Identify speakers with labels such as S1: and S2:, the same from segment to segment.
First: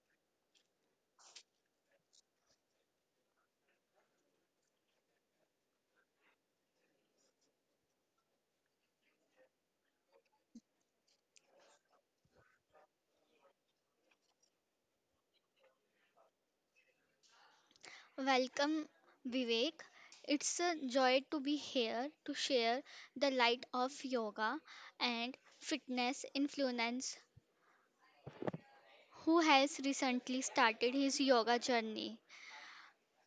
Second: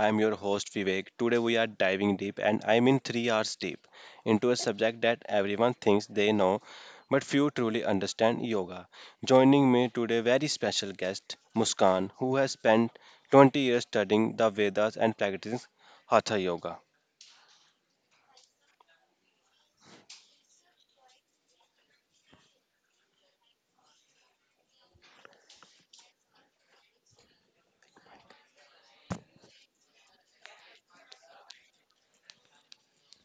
S1: I am your host Vivek. Today we are diving deep, and I mean 3 hours deep into a subject that everyone thinks they know, but few truly understand yoga. Joining me today, very special guest Muskan, who has spent 20 years studying the Vedas and practicing Hatha yoga.
S2: Welcome, Vivek. It's a joy to be here to share the light of yoga and fitness influence who has recently started his yoga journey.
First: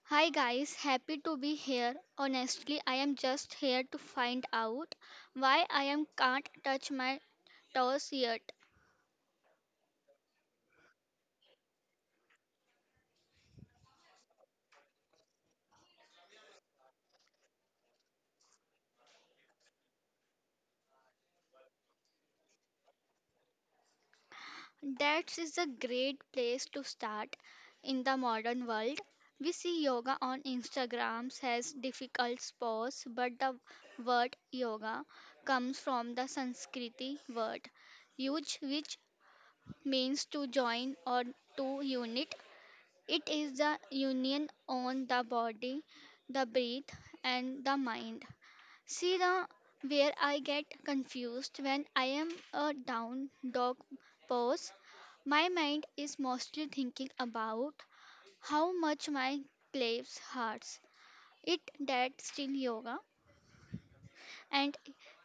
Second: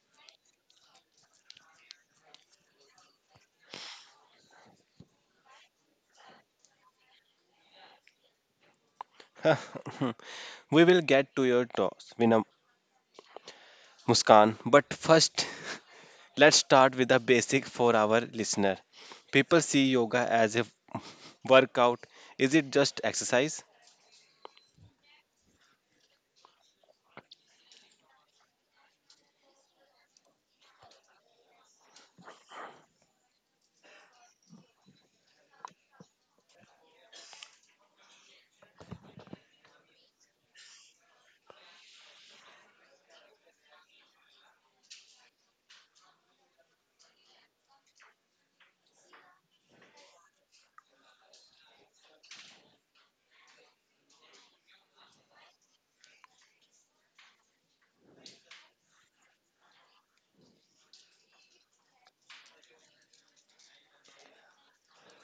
S2: Hi guys, happy to be here. Honestly, I am just here to find out why I am can't touch my toes yet.
S1: We will get to your thoughts, Vinam Muskan, but first let's start with the basic for our listener. People see yoga as a workout, is it just exercise?
S2: That is a great place to start in the modern world. We see yoga on Instagram as difficult pose, but the word yoga comes from the Sanskrit word yuj, which means to join or to unite. It is the union on the body, the breath, and the mind. See the where I get confused when I am a down dog pose my mind is mostly thinking about how much my claves hurts. It that still yoga and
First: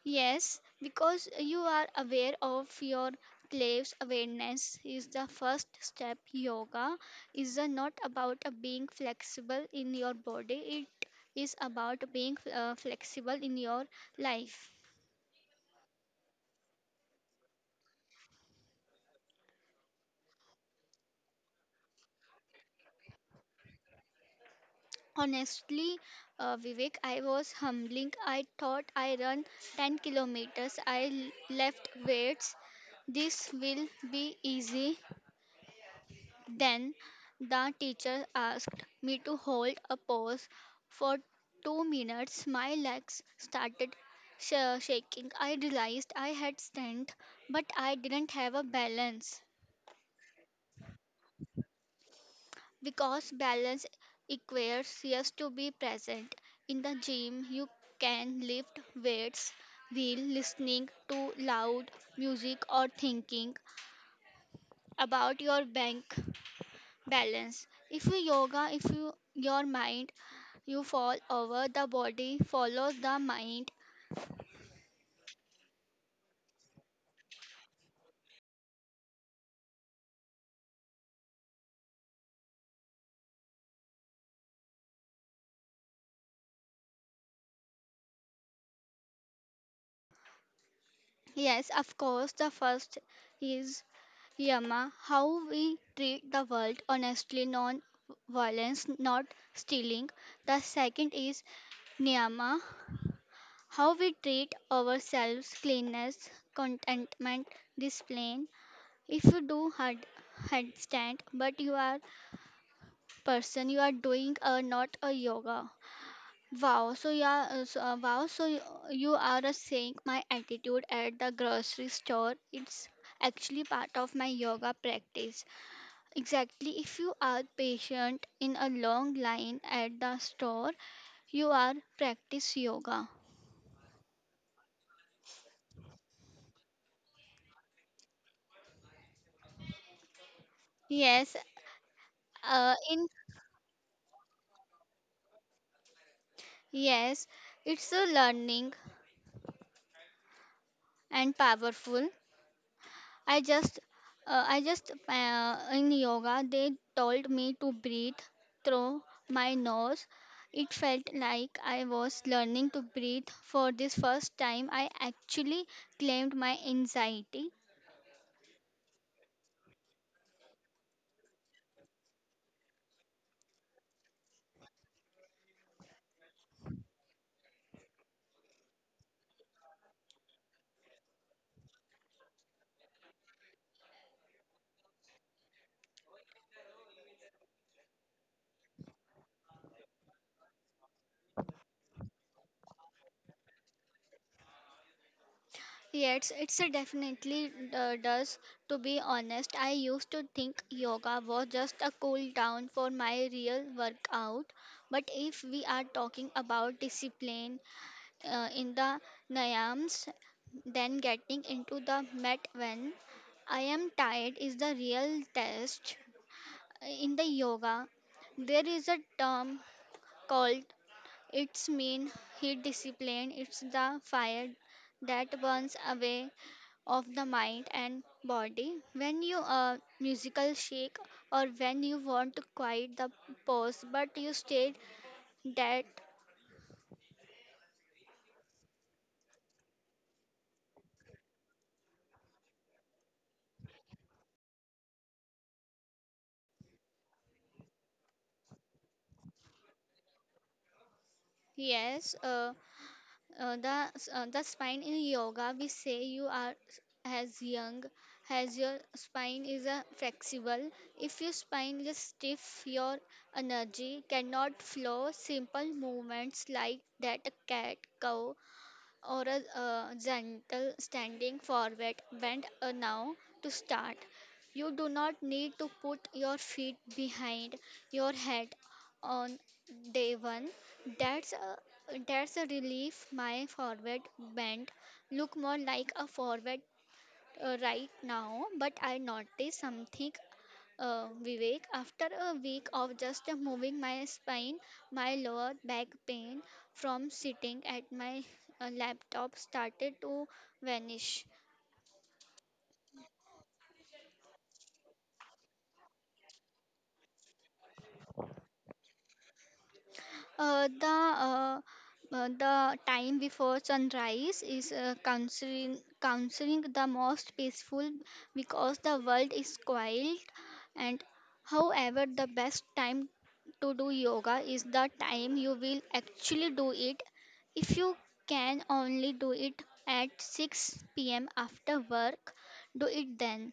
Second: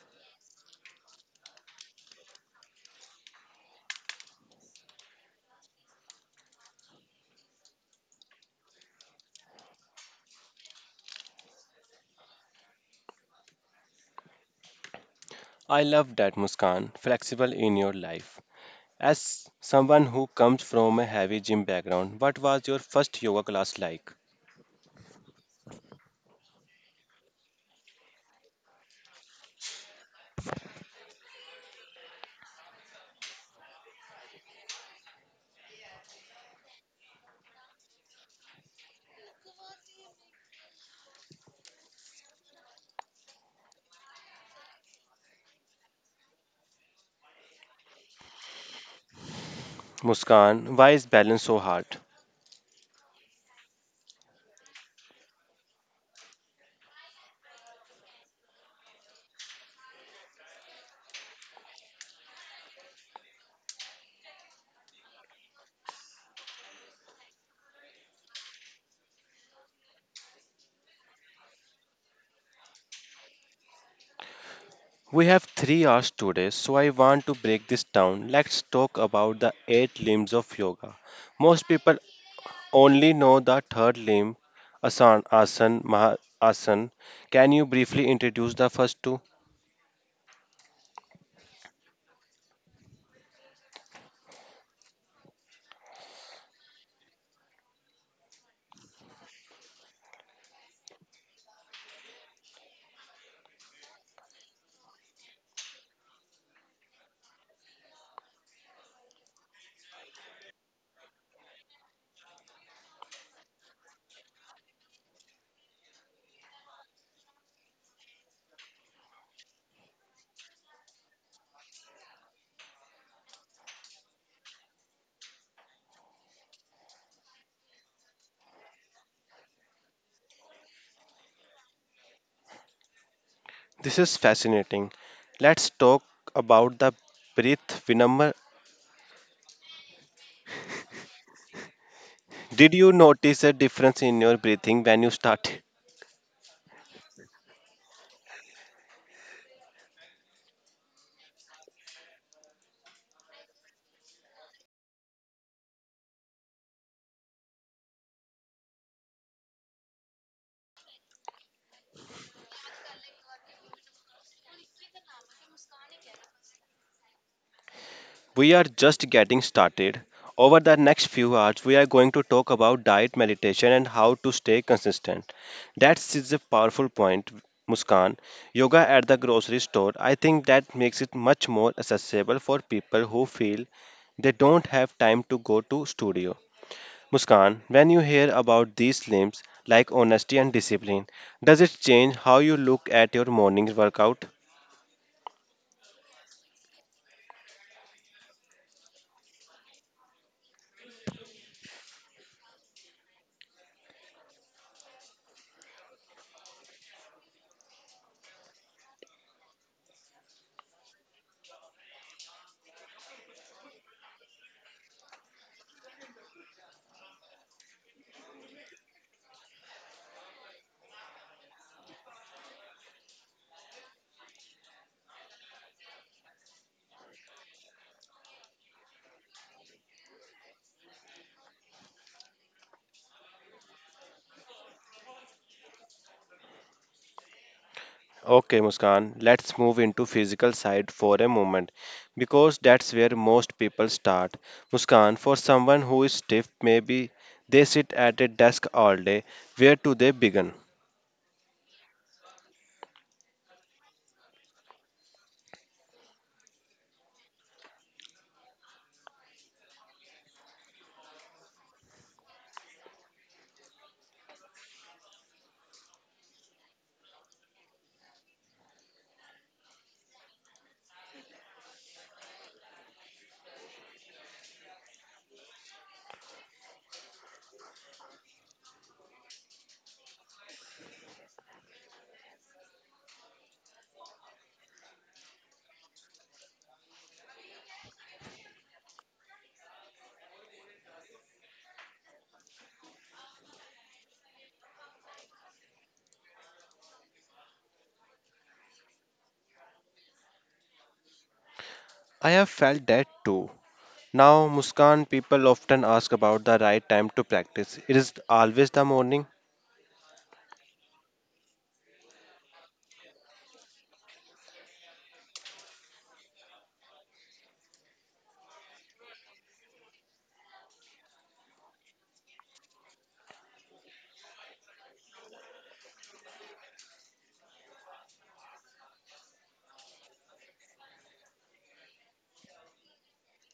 S2: yes because you are aware of your claves awareness is the first step yoga is a not about a being flexible in your body it is about being flexible in your life.
S1: I love that, Muskan. Flexible in your life. As someone who comes from a heavy gym background, what was your first yoga class like?
S2: Honestly, Vivek, I was humbling. I thought I run 10 kilometers. I left weights. This will be easy. Then the teacher asked me to hold a pose for 2 minutes. My legs started shaking. I realized I had strength, but I didn't have a balance.
S1: Muskan, why is balance so hard?
S2: Because balance requires us to be present. In the gym, you can lift weights while listening to loud music or thinking about your bank balance. If you yoga, if you your mind, you fall over, the body follows the mind.
S1: We have 3 hours today, so I want to break this down. Let's talk about the eight limbs of yoga. Most people only know the third limb, asan, asan, maha, asan. Can you briefly introduce the first two?
S2: Yes, of course, the first is Yama, how we treat the world honestly, non violence, not stealing. The second is Niyama, how we treat ourselves, cleanness, contentment, discipline. If you do headstand, but you are person, you are doing a not a yoga. Wow, so you are so, wow, so you are a saying my attitude at the grocery store. It's actually part of my yoga practice. Exactly, if you are patient in a long line at the store, you are practice yoga.
S1: This is fascinating. Let's talk about the breath phenomenon.
S2: Yes,
S1: Did
S2: uh,
S1: you
S2: in
S1: notice a difference in your breathing when you started?
S2: Yes, it's a learning and powerful. I just, I just In yoga they told me to breathe through my nose. It felt like I was learning to breathe for this first time. I actually claimed my anxiety.
S1: We are just getting started. Over the next few hours, we are going to talk about diet, meditation, and how to stay consistent. That is a powerful point, Muskan. Yoga at the grocery store, I think that makes it much more accessible for people who feel they don't have time to go to studio. Muskan, when you hear about these limbs like honesty and discipline, does it change how you look at your morning workout?
S2: Yes, it's a definitely does. To be honest, I used to think yoga was just a cool down for my real workout. But if we are talking about discipline, in the Nayams than getting into the mat when I am tired is the real test. In the yoga, there is a term called its mean heat discipline. It's the fire that burns away of the mind and body. When you are musical shake or when you want to quiet the pose but you stayed that.
S1: Okay, Muskan, let's move into physical side for a moment, because that's where most people start. Muskan, for someone who is stiff, maybe they sit at a desk all day. Where do they begin?
S2: Yes uh, Uh, the s- uh, the spine in yoga, we say you are as young as your spine is flexible. If your spine is stiff, your energy cannot flow. Simple movements like that cat cow or a gentle standing forward bend now to start. You do not need to put your feet behind your head on day one. That's a relief. My forward bend look more like a forward right now, but I noticed something Vivek. After a week of just moving my spine, my lower back pain from sitting at my laptop started to vanish.
S1: I have felt that too. Now, Muskan, people often ask about the right time to practice. It is always the morning.
S2: Uh, the uh, the time before sunrise is considering the most peaceful because the world is quiet, and however the best time to do yoga is the time you will actually do it. If you can only do it at 6 p.m. after work, do it then,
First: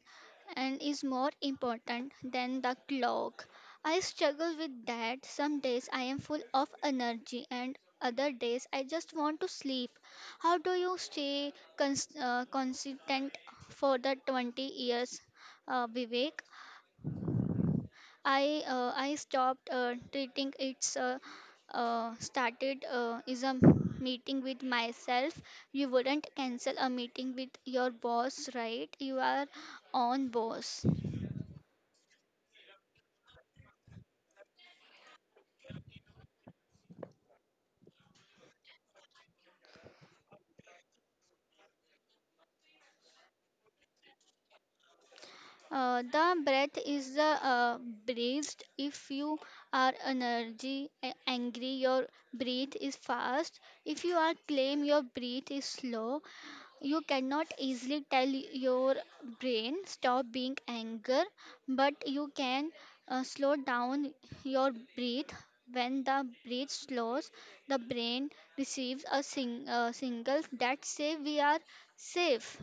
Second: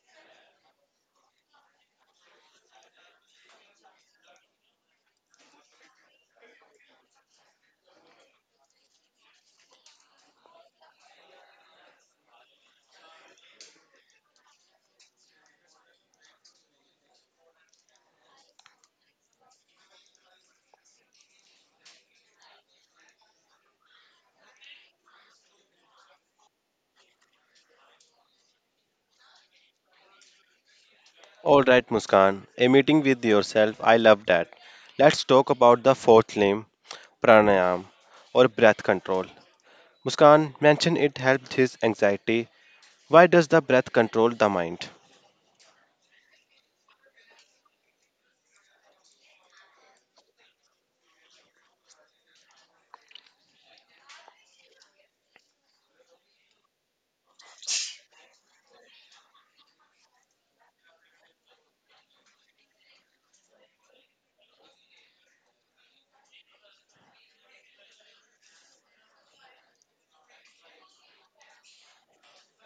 S2: and is more important than the clock. I struggle with that. Some days I am full of energy, and other days I just want to sleep. How do you stay consistent for the 20 years, Vivek? I stopped treating it's started is a meeting with myself. You wouldn't cancel a meeting with your boss, right? You are on boss.
S1: All right, Muskan, a meeting with yourself. I love that. Let's talk about the fourth limb, pranayam, or breath control. Muskan mentioned it helped his anxiety. Why does the breath control the mind?
S2: The breath is the breathed. If you are energy angry, your breath is fast. If you are calm, your breath is slow. You cannot easily tell your brain stop being anger, but you can slow down your breath. When the breath slows, the brain receives a signal that say we are safe,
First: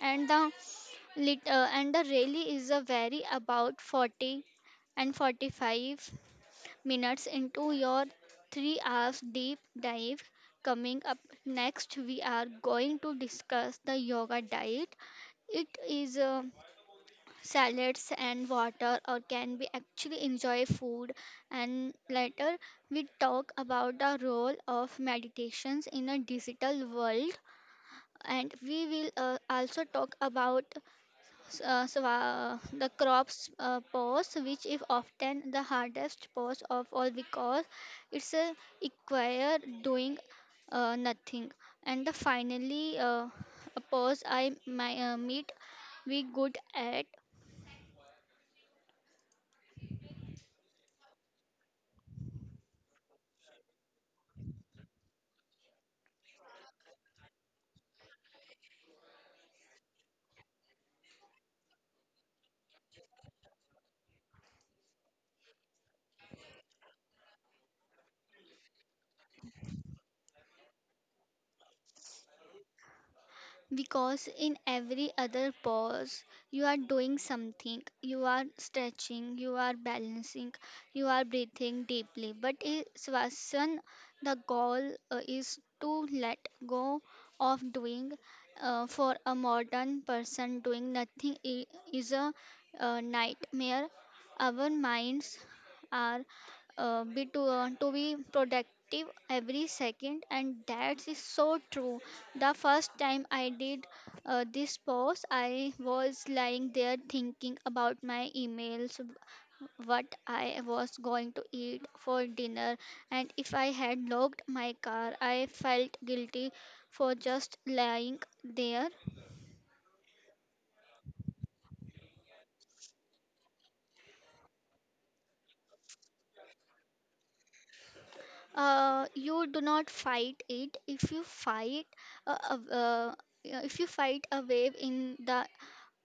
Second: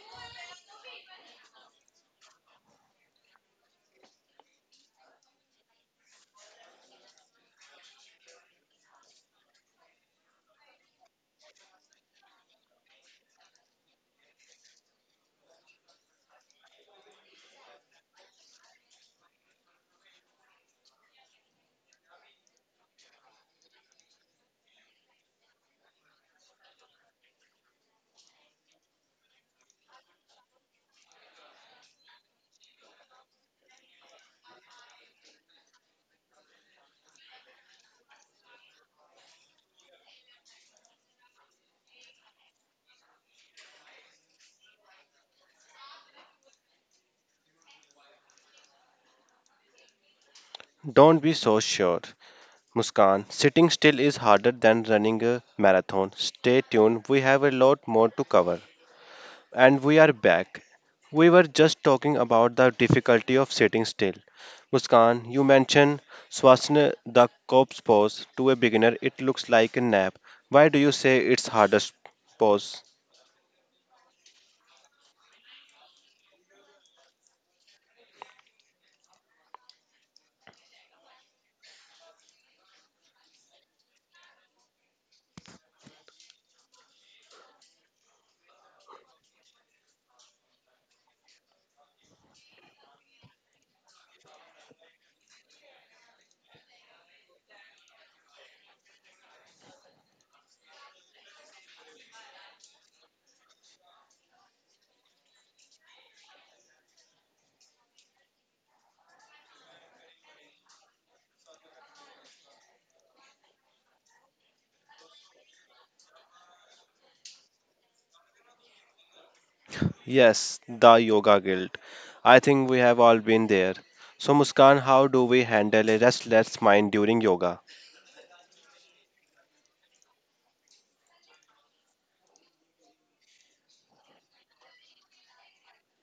S2: and the and the rally is a very about 40 and 45 minutes into your 3 hours deep dive. Coming up next, we are going to discuss the yoga diet. It is salads and water, or can we actually enjoy food? And later, we talk about the role of meditations in a digital world, and we will also talk about the crops pose, which is often the hardest pause of all because it's require doing nothing. And the finally, a pause. I my, meet we good at.
S1: Don't be so sure. Muskan, sitting still is harder than running a marathon. Stay tuned, we have a lot more to cover. And we are back. We were just talking about the difficulty of sitting still. Muskan, you mentioned Swasna, the corpse pose. To a beginner, it looks like a nap. Why do you say it's hardest pose?
S2: Because in every other pose, you are doing something. You are stretching, you are balancing, you are breathing deeply. But in Swasan, the goal is to let go of doing. For a modern person, doing nothing is a nightmare. Our minds are to be productive every second, and that is so true. The first time I did this pose, I was lying there thinking about my emails, what I was going to eat for dinner, and if I had locked my car. I felt guilty for just lying there.
S1: Yes, the yoga guilt. I think we have all been there. So Muskan, how do we handle a restless mind during yoga?
S2: You do not fight it. Uh, uh, uh, if you fight a wave in the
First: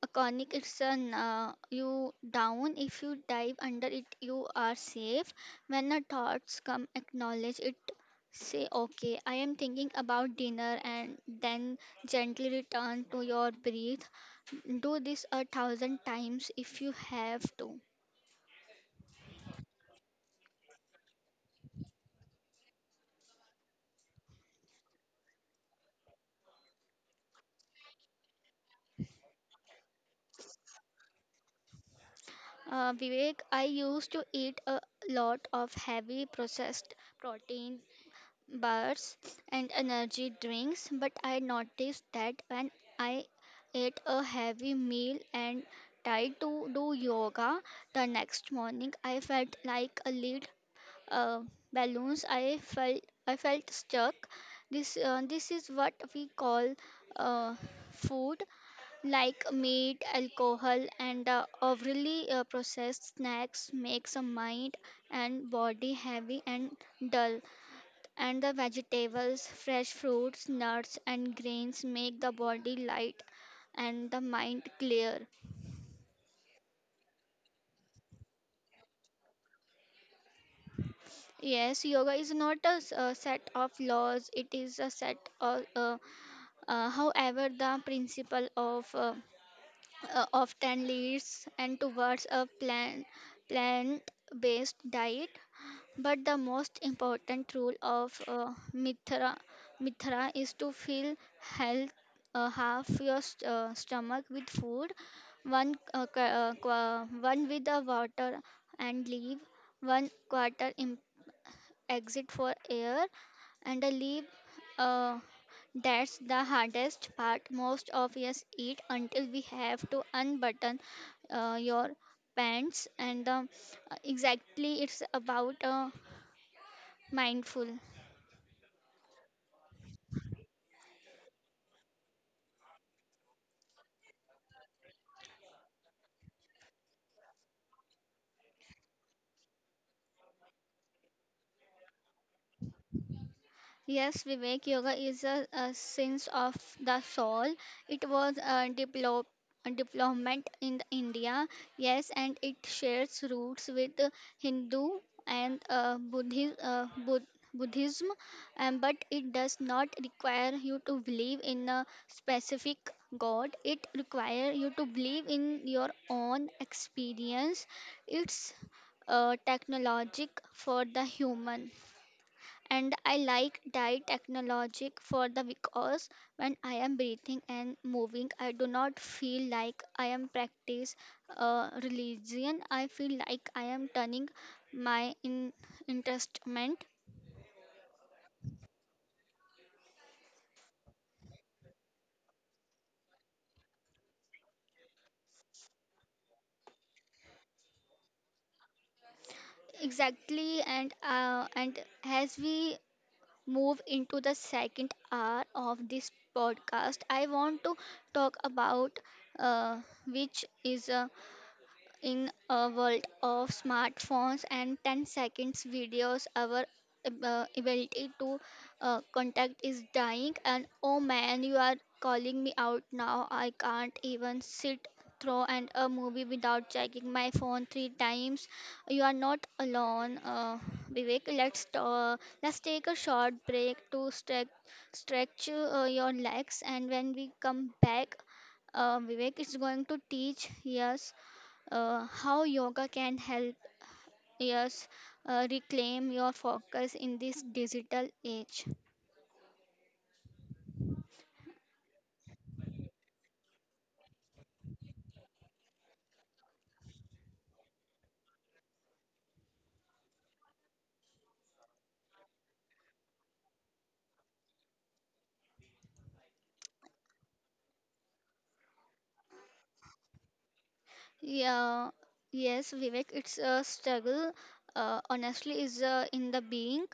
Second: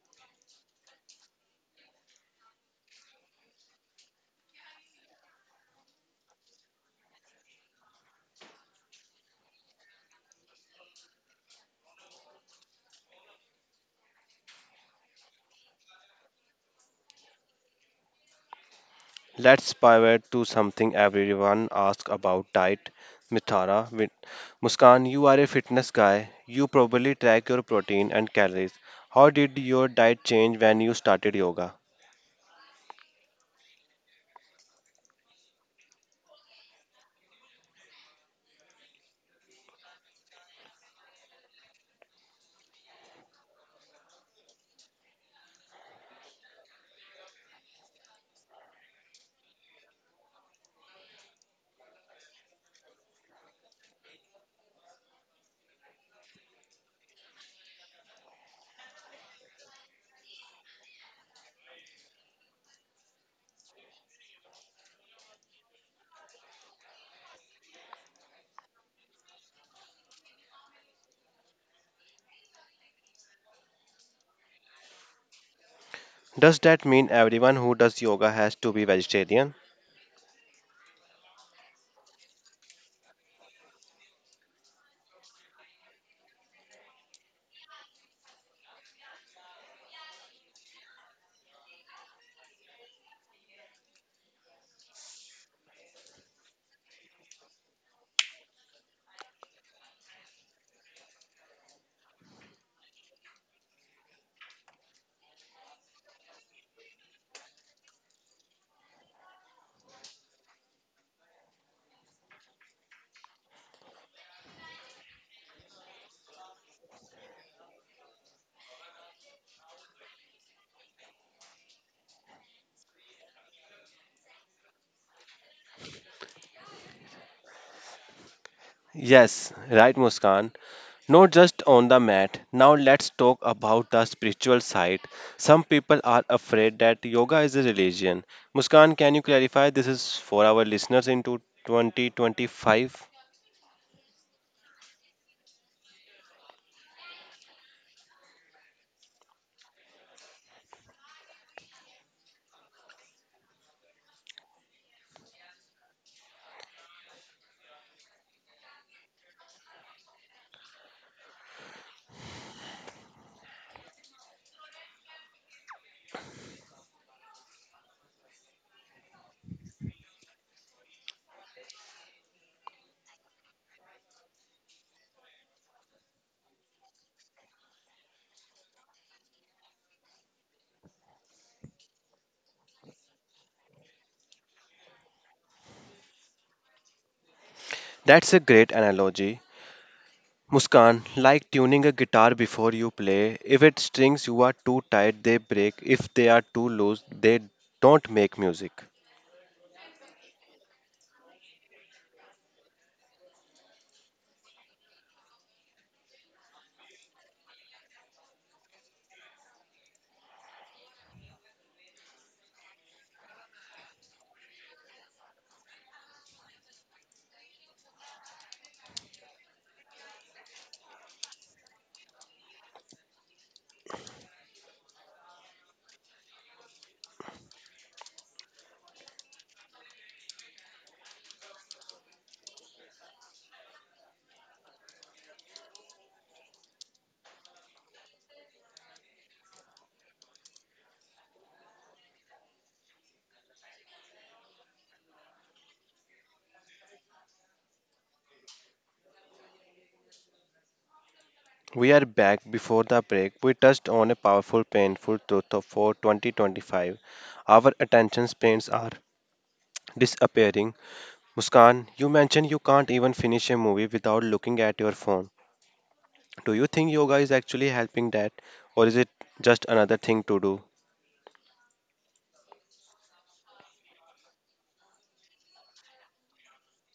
S2: iconic. It's a you down. If you dive under it, you are safe. When the thoughts come, acknowledge it. Say, okay, I am thinking about dinner, and then gently return to your breathe. Do this a thousand times if you have to.
S1: Let's pivot to something everyone asks about diet. Mithara, Muskan, you are a fitness guy. You probably track your protein and calories. How did your diet change when you started yoga?
S2: Vivek, I used to eat a lot of heavy processed protein bars and energy drinks, but I noticed that when I ate a heavy meal and tried to do yoga the next morning, I felt like a lead uh, balloons. I felt stuck. This is what we call uh, food like meat, alcohol, and overly processed snacks makes a mind and body heavy and dull, and the vegetables, fresh fruits, nuts, and grains make the body light and the mind clear.
S1: Does that mean everyone who does yoga has to be vegetarian?
S2: Yes, yoga is not a, a set of laws, it is a set of, however, the principle of often leads and towards a plant based diet. But the most important rule of mithra, is to fill health, half your stomach with food, one with the water and leave one quarter in exit for air and a leave. Uh, that's the hardest part. Most of us eat until we have to unbutton your pants and exactly, it's about mindful.
S1: Yes, right, Muskan. Not just on the mat. Now let's talk about the spiritual side. Some people are afraid that yoga is a religion. Muskan, can you clarify this is for our listeners into 2025?
S2: Yes, Vivek, yoga is a sense of the soul. It was developed development in India, yes, and it shares roots with Hindu and Buddhism, but it does not require you to believe in a specific god. It requires you to believe in your own experience. It's technologic for the human. And I like that technologic for the because when I am breathing and moving, I do not feel like I am practice religion. I feel like I am turning my in interestment.
S1: That's a great analogy. Muskan, like tuning a guitar before you play, if its strings you are too tight, they break. If they are too loose, they don't make music.
S2: Exactly, and as we move into the second hour of this podcast, I want to talk about uh, which is in a world of smartphones and 10 seconds videos, our ability to contact is dying. And oh man, you are calling me out now. I can't even sit through and a movie without checking my phone 3 times. You are not alone, Vivek. Let's take a short break to stretch your legs, and when we come back, Vivek is going to teach us how yoga can help us reclaim your focus in this digital age.
S1: We are back before the break. We touched on a powerful, painful truth for 2025. Our attention spans are disappearing. Muskan, you mentioned you can't even finish a movie without looking at your phone. Do you think yoga is actually helping that, or is it just another thing to do?
S2: Yeah, yes, Vivek, it's a struggle. Honestly, is in the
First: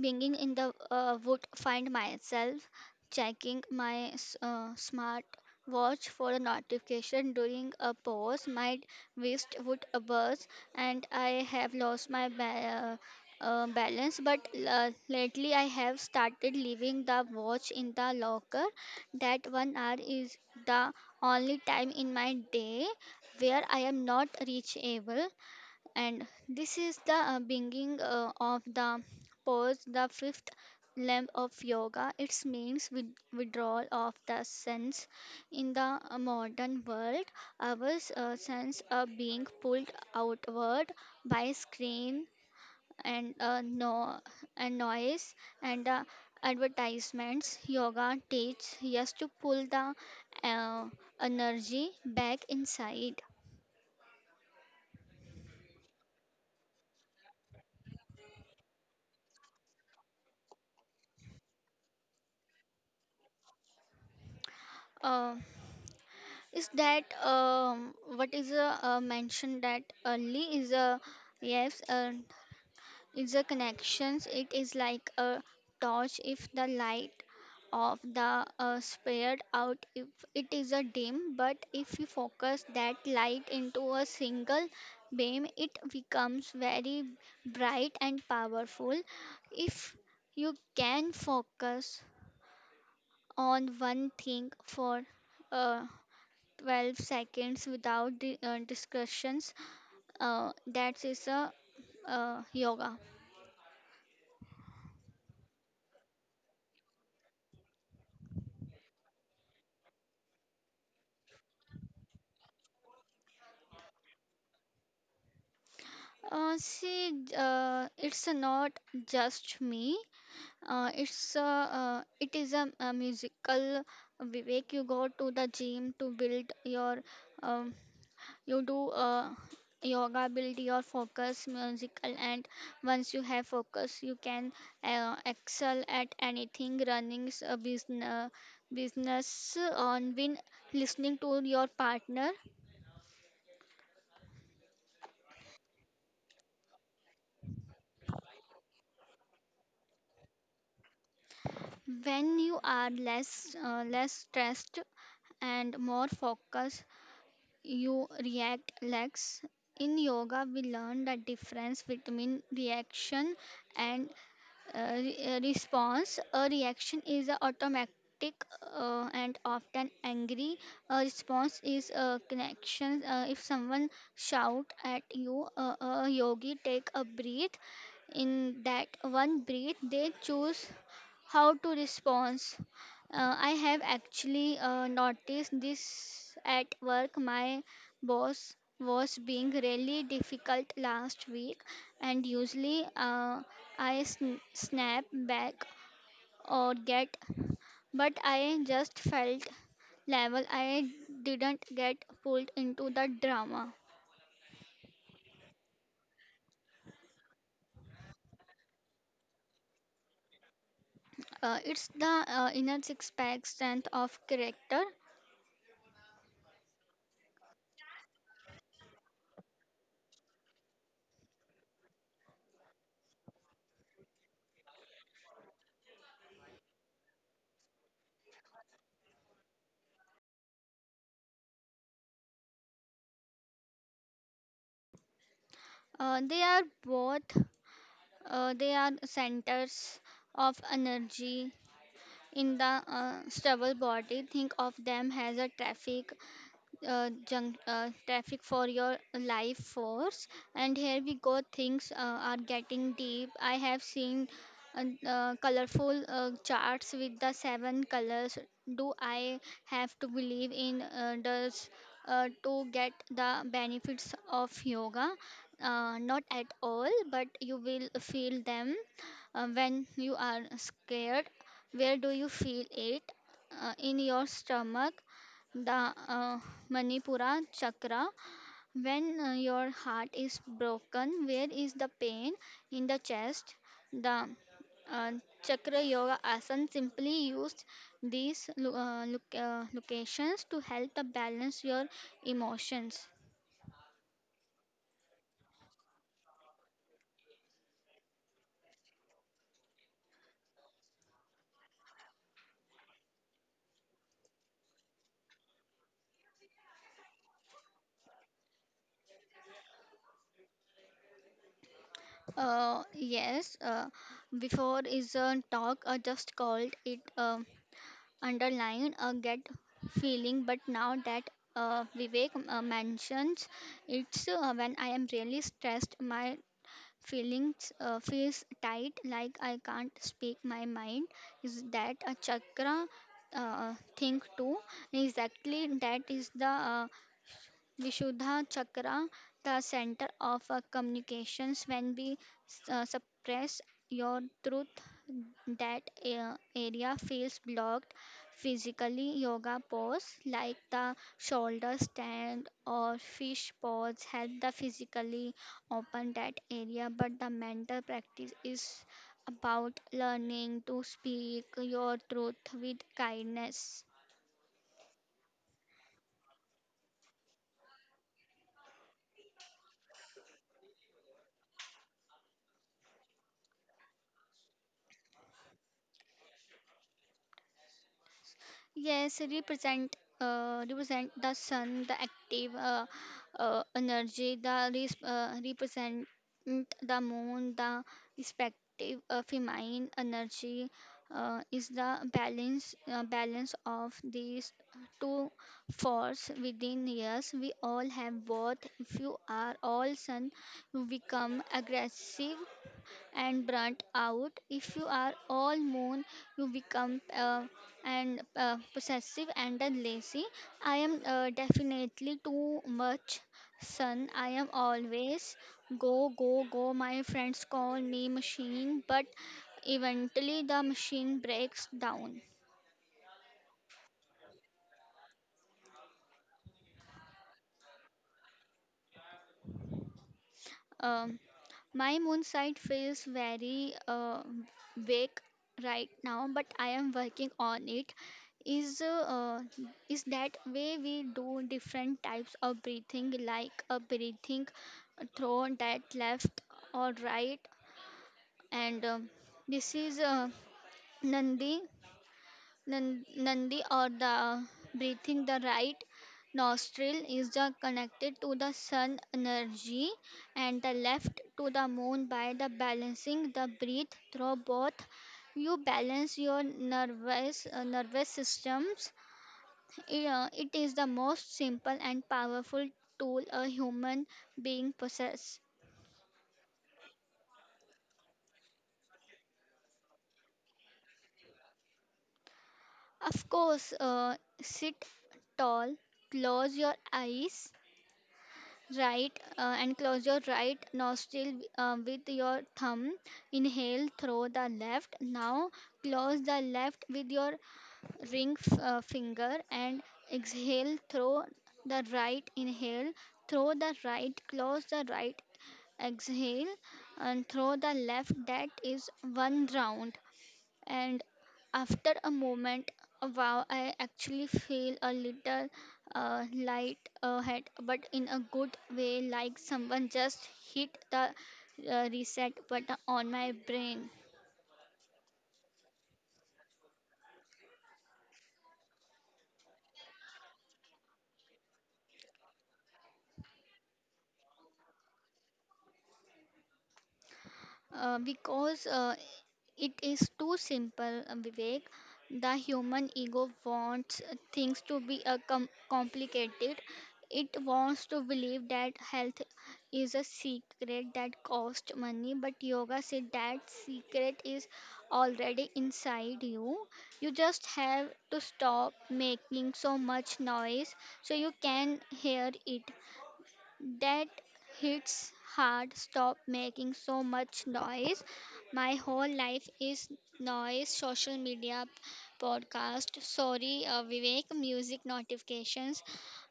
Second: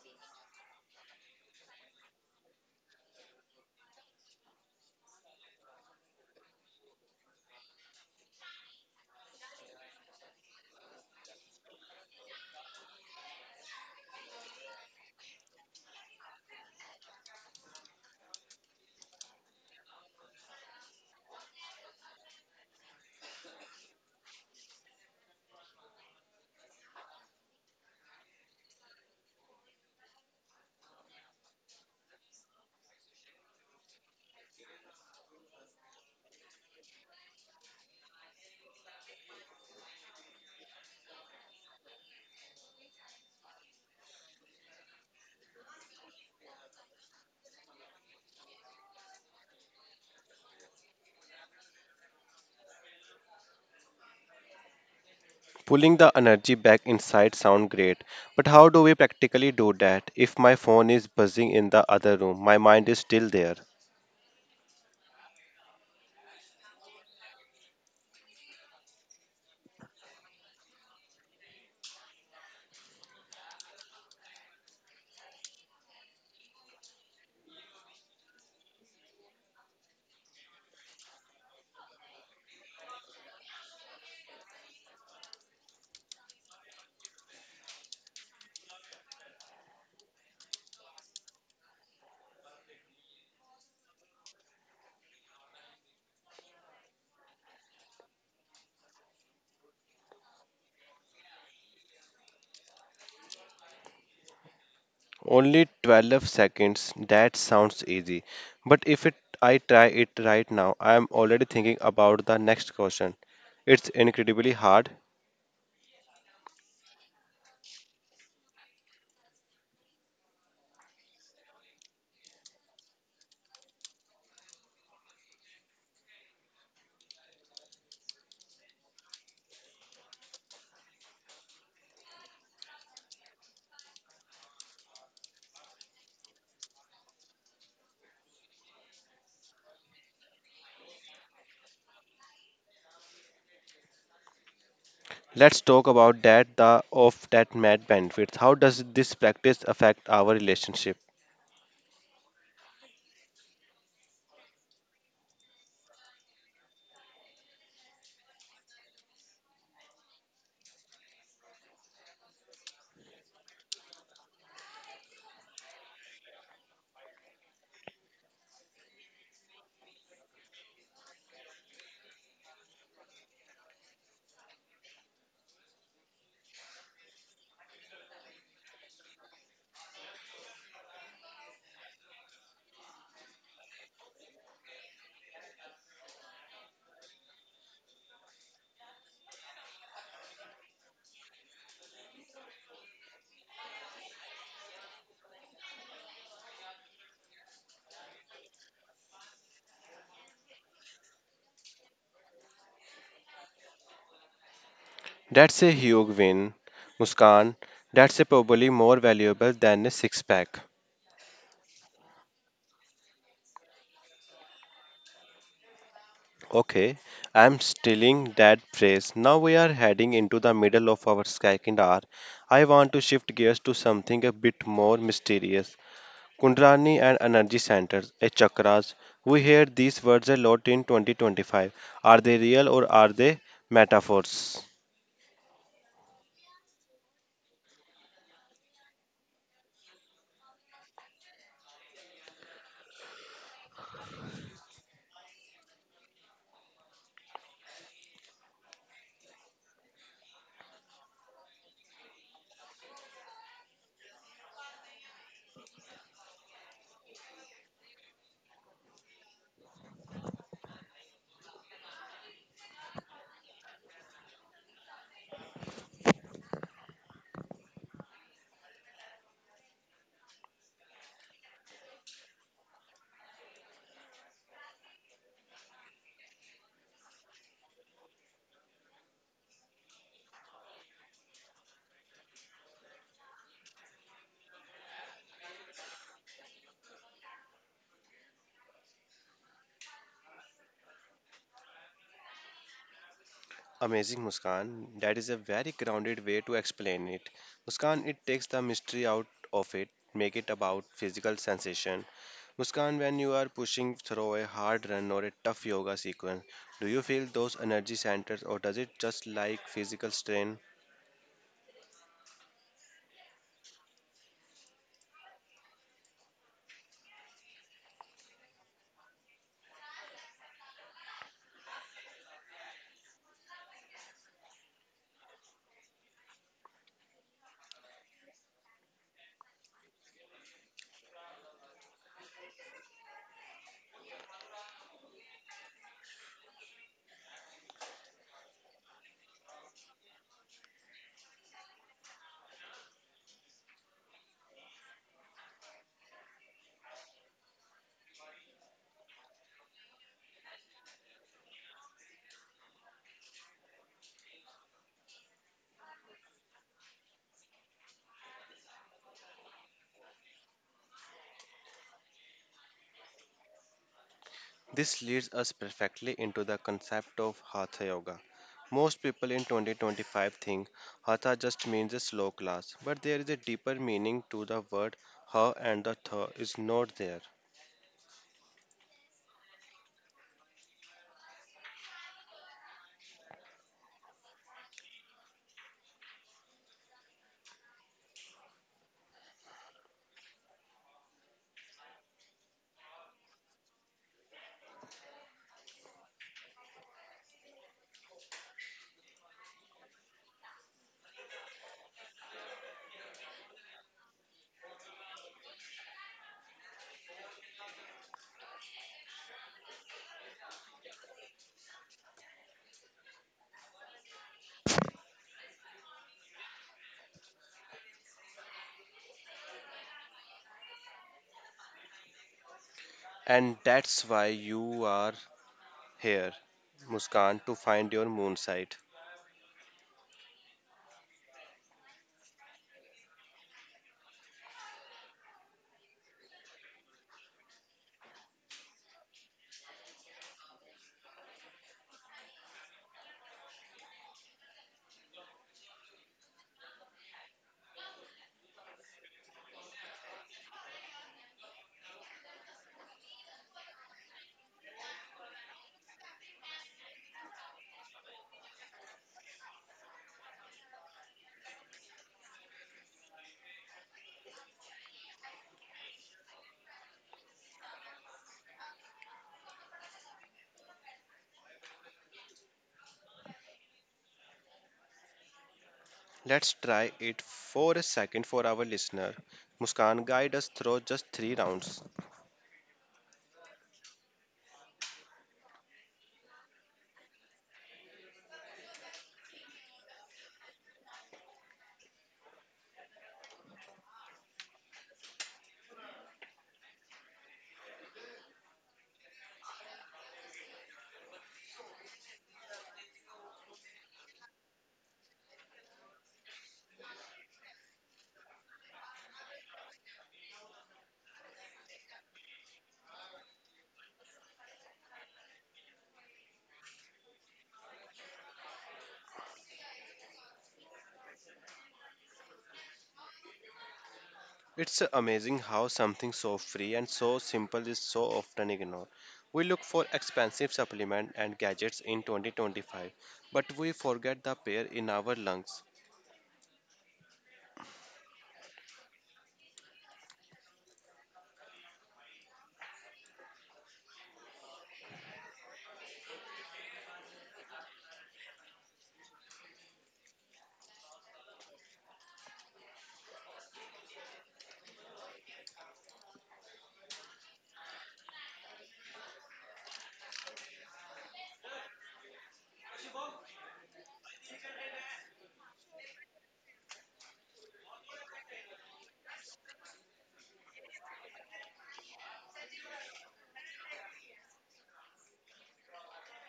S2: being in the would find myself checking my smart watch for a notification during a pause. My wrist would burst, and I have lost my balance. But lately, I have started leaving the watch in the locker. That one hour is the only time in my day where I am not reachable, and this is the beginning of the pose, the fifth limb of yoga. It means withdrawal of the sense. In the modern world, our sense are being pulled outward by screen and no and noise and advertisements. Yoga teaches us to pull the uh, energy back inside.
S1: Pulling the energy back inside sound great, but how do we practically do that if my phone is buzzing in the other room? My mind is still there.
S2: Uh, is that what is mentioned that early is a yes, is a connections. It is like a torch. If the light of the spared out, if it is a dim, but if you focus that light into a single beam, it becomes very bright and powerful. If you can focus on one thing for uh, 12 seconds without the discussions, that is a yoga.
S1: Only 12 seconds. That sounds easy. But if it, I try it right now, I am already thinking about the next question. It's incredibly hard.
S2: See, it's not just me. uh, it's a, it is a musical, Vivek. You go to the gym to build your um, you do yoga, build your focus, musical, and once you have focus, you can excel at anything: running a business, business on win, listening to your partner.
S1: Let's talk about that the of that mad bandwidth. How does this practice affect our relationship?
S2: When you are less, less stressed and more focused, you react less. In yoga, we learn the difference between reaction and response. A reaction is a automatic and often angry. A response is a connection. If someone shout at you, a yogi take a breath. In that one breath, they choose how to response. I have actually noticed this at work. My boss was being really difficult last week, and usually I snap back or get, but I just felt level. I didn't get pulled into the drama.
S1: That's a huge win, Muskan. That's a probably more valuable than a six pack.
S2: It's the inner six pack, strength of character.
S1: Okay, I'm stealing that phrase. Now we are heading into the middle of our second hour. I want to shift gears to something a bit more mysterious. Kundrani and energy centers, a chakras. We hear these words a lot in 2025. Are they real, or are they metaphors?
S2: They are both. They are centers of energy in the stable body. Think of them as a traffic junk traffic for your life force. And here we go, things are getting deep. I have seen colorful charts with the seven colors. Do I have to believe in, does to get the benefits of yoga? Not at all, but you will feel them. When you are scared, where do you feel it? In your stomach, the Manipura chakra. When your heart is broken, where is the pain? In the chest? The uh, chakra. Yoga asana simply used these locations to help to balance your emotions.
S1: Amazing, Muskan. That is a very grounded way to explain it. Muskan, it takes the mystery out of it, make it about physical sensation. Muskan, when you are pushing through a hard run or a tough yoga sequence, do you feel those energy centers, or does it just like physical strain?
S2: Yes, before is a talk, I just called it. Underlying a gut feeling, but now that Vivek mentions, it's when I am really stressed, my feelings feels tight, like I can't speak my mind. Is that a chakra thing too? Exactly, that is the Vishuddha chakra, the center of our communications. When we suppress your truth, that area feels blocked physically. Yoga pose like the shoulder stand or fish pose help the physically open that area, but the mental practice is about learning to speak your truth with kindness.
S1: This leads us perfectly into the concept of Hatha Yoga. Most people in 2025 think Hatha just means a slow class, but there is a deeper meaning to the word Ha, and the Tha is not there.
S2: Yes, represent the sun, the active energy, the represent the moon, the respective feminine energy. Is the balance balance of these two force within us. We all have both. If you are all sun, you become aggressive and burnt out. If you are all moon, you become and possessive and then lazy. I am definitely too much sun. I am always go, go, go. My friends call me machine, but eventually the machine breaks down.
S1: And that's why you are here, Muskan, to find your moon site.
S2: Um, My moon side feels very vague right now, but I am working on it. Is uh, is that way we do different types of breathing, like a breathing through that left or right, and this is Nandi. Nandi or the breathing, the right nostril is the connected to the sun energy and the left to the moon by the balancing the breath through both. You balance your nervous nervous systems. It is the most simple and powerful tool a human being possess.
S1: Let's try it for a second for our listener. Muskan, guide us through just three rounds.
S2: Of course, sit tall, close your eyes, right, and close your right nostril with your thumb. Inhale through the left. Now close the left with your ring finger and exhale through the right. Inhale through the right. Close the right. Exhale and through the left. That is one round, and after a moment, wow, I actually feel a little light ahead, but in a good way, like someone just hit the reset button on my brain.
S1: It's amazing how something so free and so simple is so often ignored. We look for expensive supplements and gadgets in 2025, but we forget the air in our lungs.
S2: Because It is too simple, Vivek. The human ego wants things to be complicated. It wants to believe that health is a secret that costs money, but yoga says that secret is already inside you. You just have to stop making so much noise so you can hear it. That hits hard. Stop making so much noise. My whole life is noise, social media, podcast. Sorry, Vivek, music notifications.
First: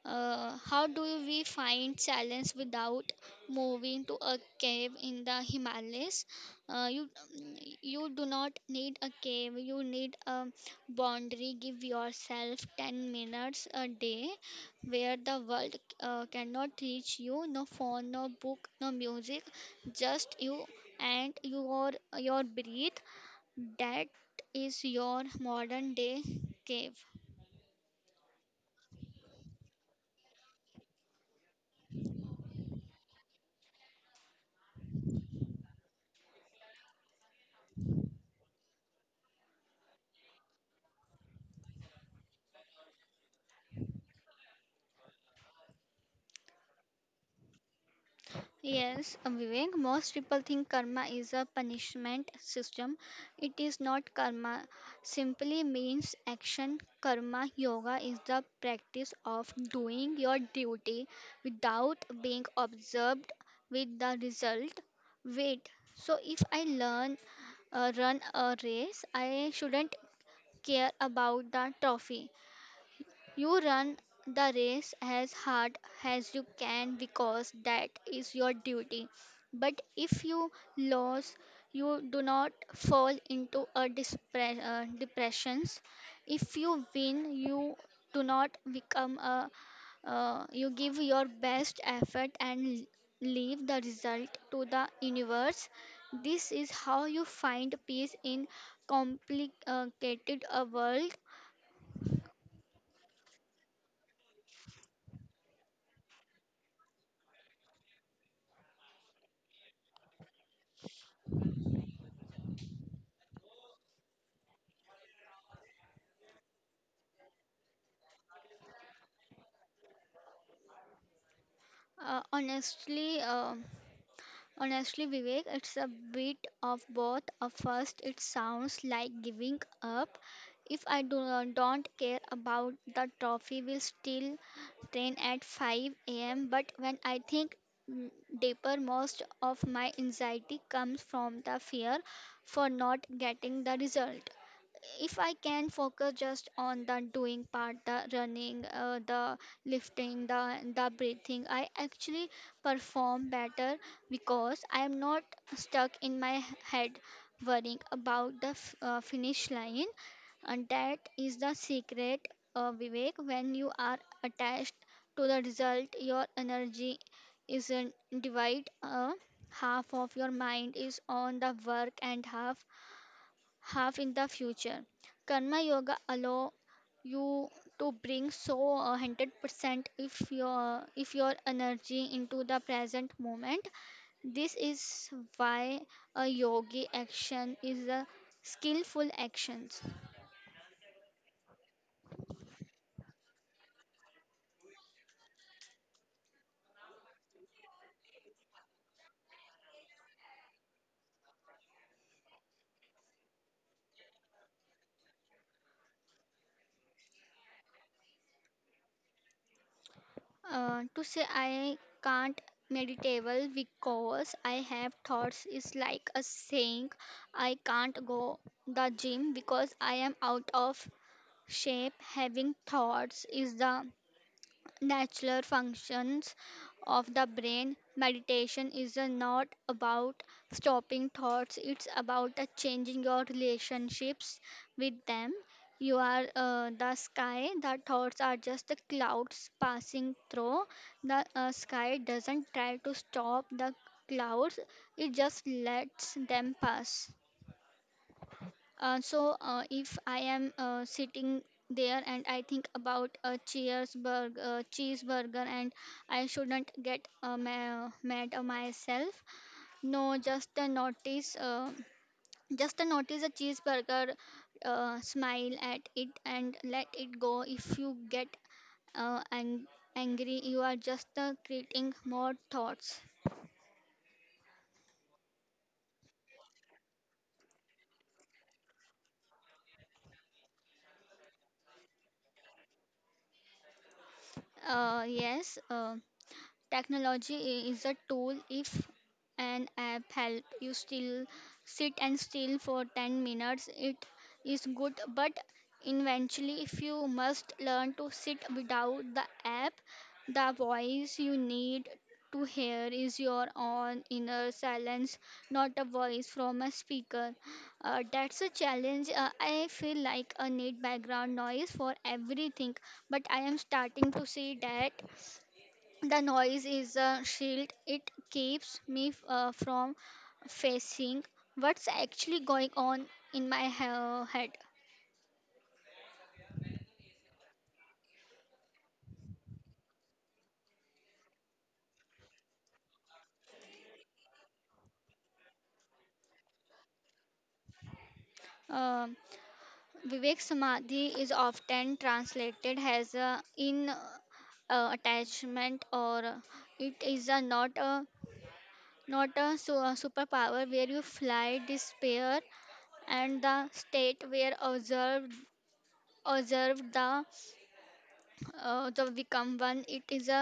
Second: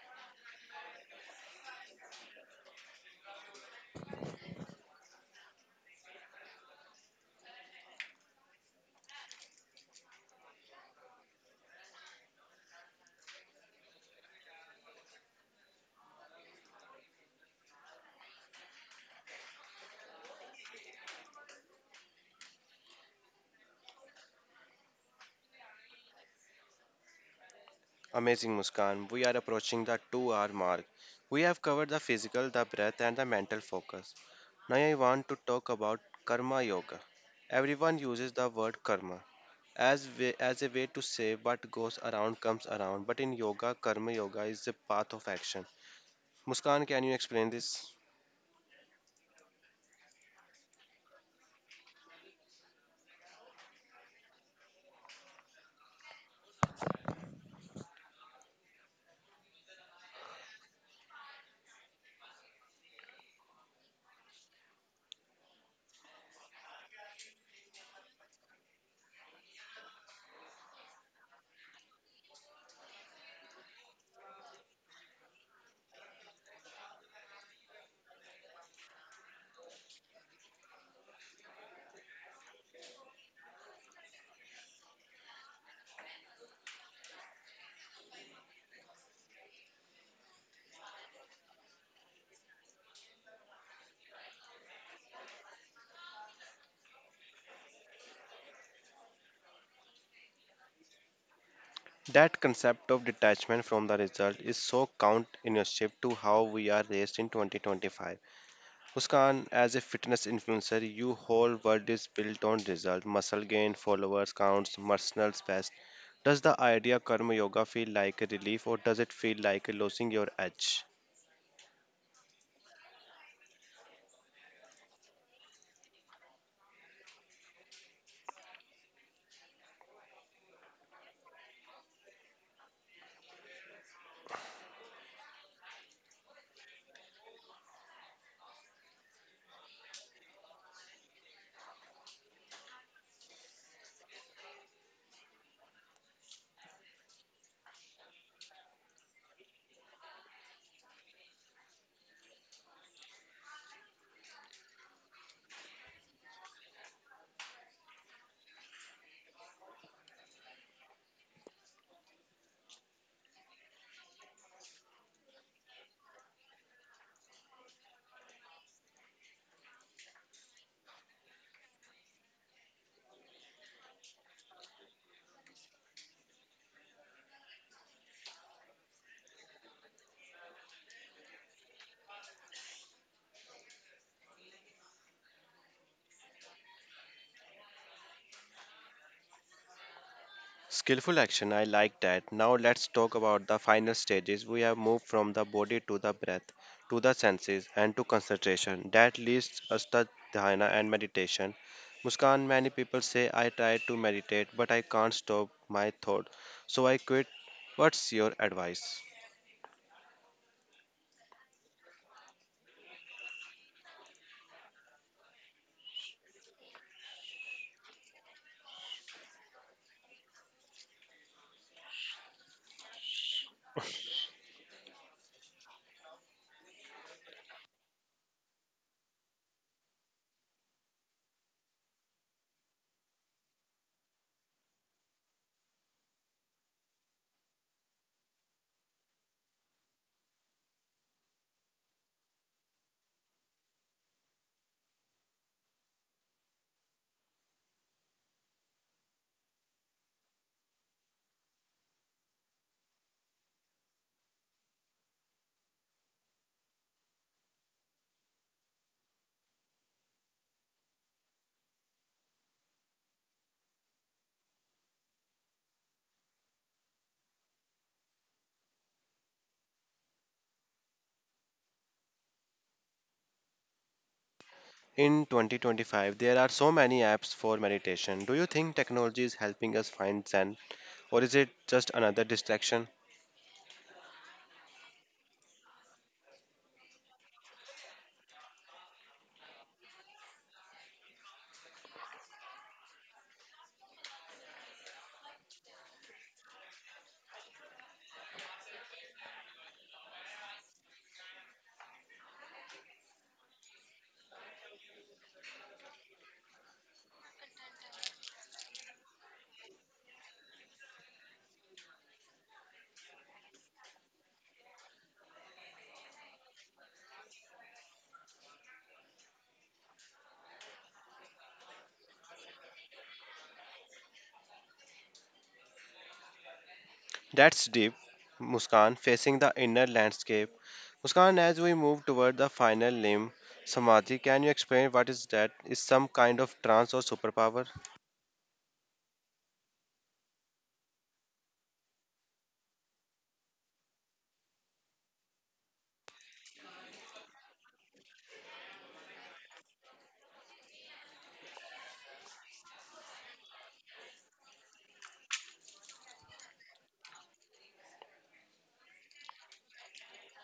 S2: How do we find silence without moving to a cave in the Himalayas? Uh, you, you do not need a cave. You need a boundary. Give yourself 10 minutes a day where the world cannot reach you. No phone, no book, no music, just you and your breath. That is your modern day cave.
S1: Amazing, Muskan. We are approaching the 2 hour mark. We have covered the physical, the breath, and the mental focus. Now I want to talk about karma yoga. Everyone uses the word karma as a way to say what goes around comes around, but in yoga, karma yoga is the path of action. Muskan, can you explain this?
S2: Yes, Vivek, most people think karma is a punishment system. It is not. Karma simply means action. Karma yoga is the practice of doing your duty without being observed with the result. Wait, so if I learn run a race, I shouldn't care about the trophy. You run the race as hard as you can because that is your duty. But if you lose, you do not fall into a depression. If you win, you do not become a. You give your best effort and leave the result to the universe. This is how you find peace in complicated world.
S1: That concept of detachment from the result is so counterintuitive to how we are raised in 2025. Muskan, as a fitness influencer, your whole world is built on result, muscle gain, followers counts, personal best. Does the idea karma yoga feel like a relief, or does it feel like losing your edge?
S2: Uh, honestly. Uh, Honestly, Vivek, it's a bit of both. At first, it sounds like giving up. If I do not don't care about the trophy, will still train at 5 a.m. But when I think, mm, deeper, most of my anxiety comes from the fear for not getting the result. If I can focus just on the doing part, the running, the lifting, the breathing, I actually perform better because I am not stuck in my head worrying about the finish line. And that is the secret, Vivek. When you are attached to the result, your energy is divided. Half of your mind is on the work and half have in the future. Karma Yoga allow you to bring so 100% if your energy into the present moment. This is why a yogi action is a skillful actions.
S1: Skillful action, I like that. Now let's talk about the final stages. We have moved from the body to the breath, to the senses, and to concentration. That leads us to dhyana and meditation. Muskan, many people say I try to meditate, but I can't stop my thought, so I quit. What's your advice?
S2: To say I can't meditable because I have thoughts is like a saying I can't go the gym because I am out of shape. Having thoughts is the natural functions of the brain. Meditation is not about stopping thoughts, it's about changing your relationships with them. You are the sky, the thoughts are just the clouds passing through. The sky doesn't try to stop the clouds, it just lets them pass. So if I am sitting there and I think about a cheeseburger, and I shouldn't get mad at myself. No, just a notice. Just a notice a cheeseburger, smile at it and let it go. If you get uh, ang- angry, you are just creating more thoughts.
S1: In 2025, there are so many apps for meditation. Do you think technology is helping us find Zen, or is it just another distraction?
S2: Yes. Technology is a tool. If an app help you still sit and still for 10 minutes, it is good. But eventually, if you must learn to sit without the app, the voice you need to hear is your own inner silence, not a voice from a speaker. That's a challenge. I feel like I need background noise for everything, but I am starting to see that the noise is a shield. It keeps me from facing what's actually going on in my head.
S1: That's deep. Muskan, facing the inner landscape. Muskan, as we move toward the final limb, Samadhi, can you explain what is that? Is some kind of trance or superpower?
S2: Um Vivek, Samadhi is often translated as a in attachment or it is a not a a superpower where you fly despair and the state where observed observed the the become one. It is a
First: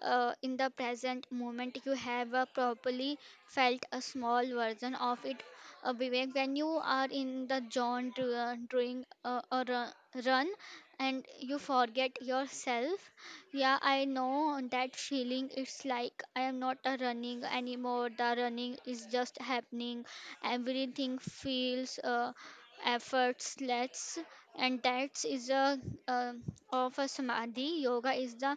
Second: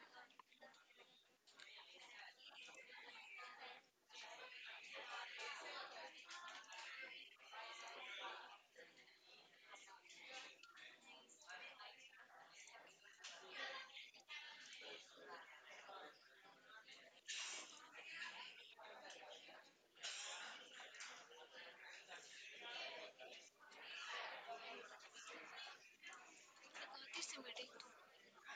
S2: in the present moment. You have a properly felt a small version of it, Vivek, when you are in the zone doing a run and you forget yourself. Yeah, I know that feeling. It's like I am not a running anymore, the running is just happening. Everything feels effortless. And that is a uh, of a samadhi. Yoga is the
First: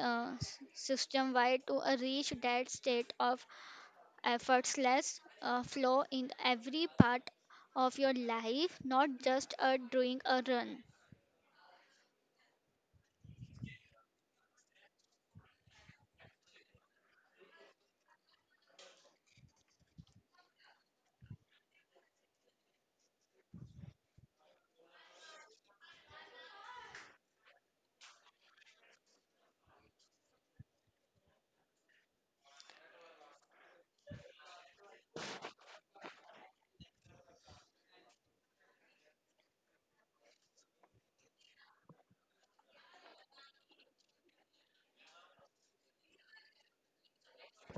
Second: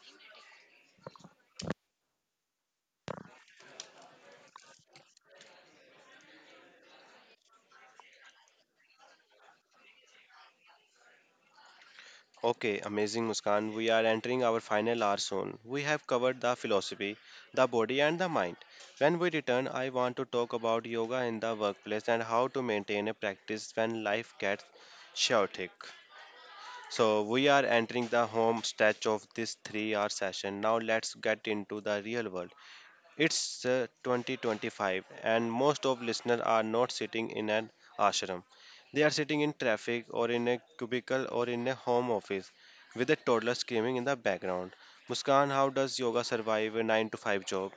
S2: uh, system wide to reach that state of effortless flow in every part of your life, not just doing a run.
S1: Okay, amazing Muskan. We are entering our final hour soon. We have covered the philosophy, the body, and the mind. When we return, I want to talk about yoga in the workplace and how to maintain a practice when life gets chaotic. So we are entering the home stretch of this 3-hour session. Now let's get into the real world. It's 2025, and most of listeners are not sitting in an ashram. They are sitting in traffic, or in a cubicle, or in a home office with a toddler screaming in the background. Muskan, how does yoga survive a 9 to 5 job?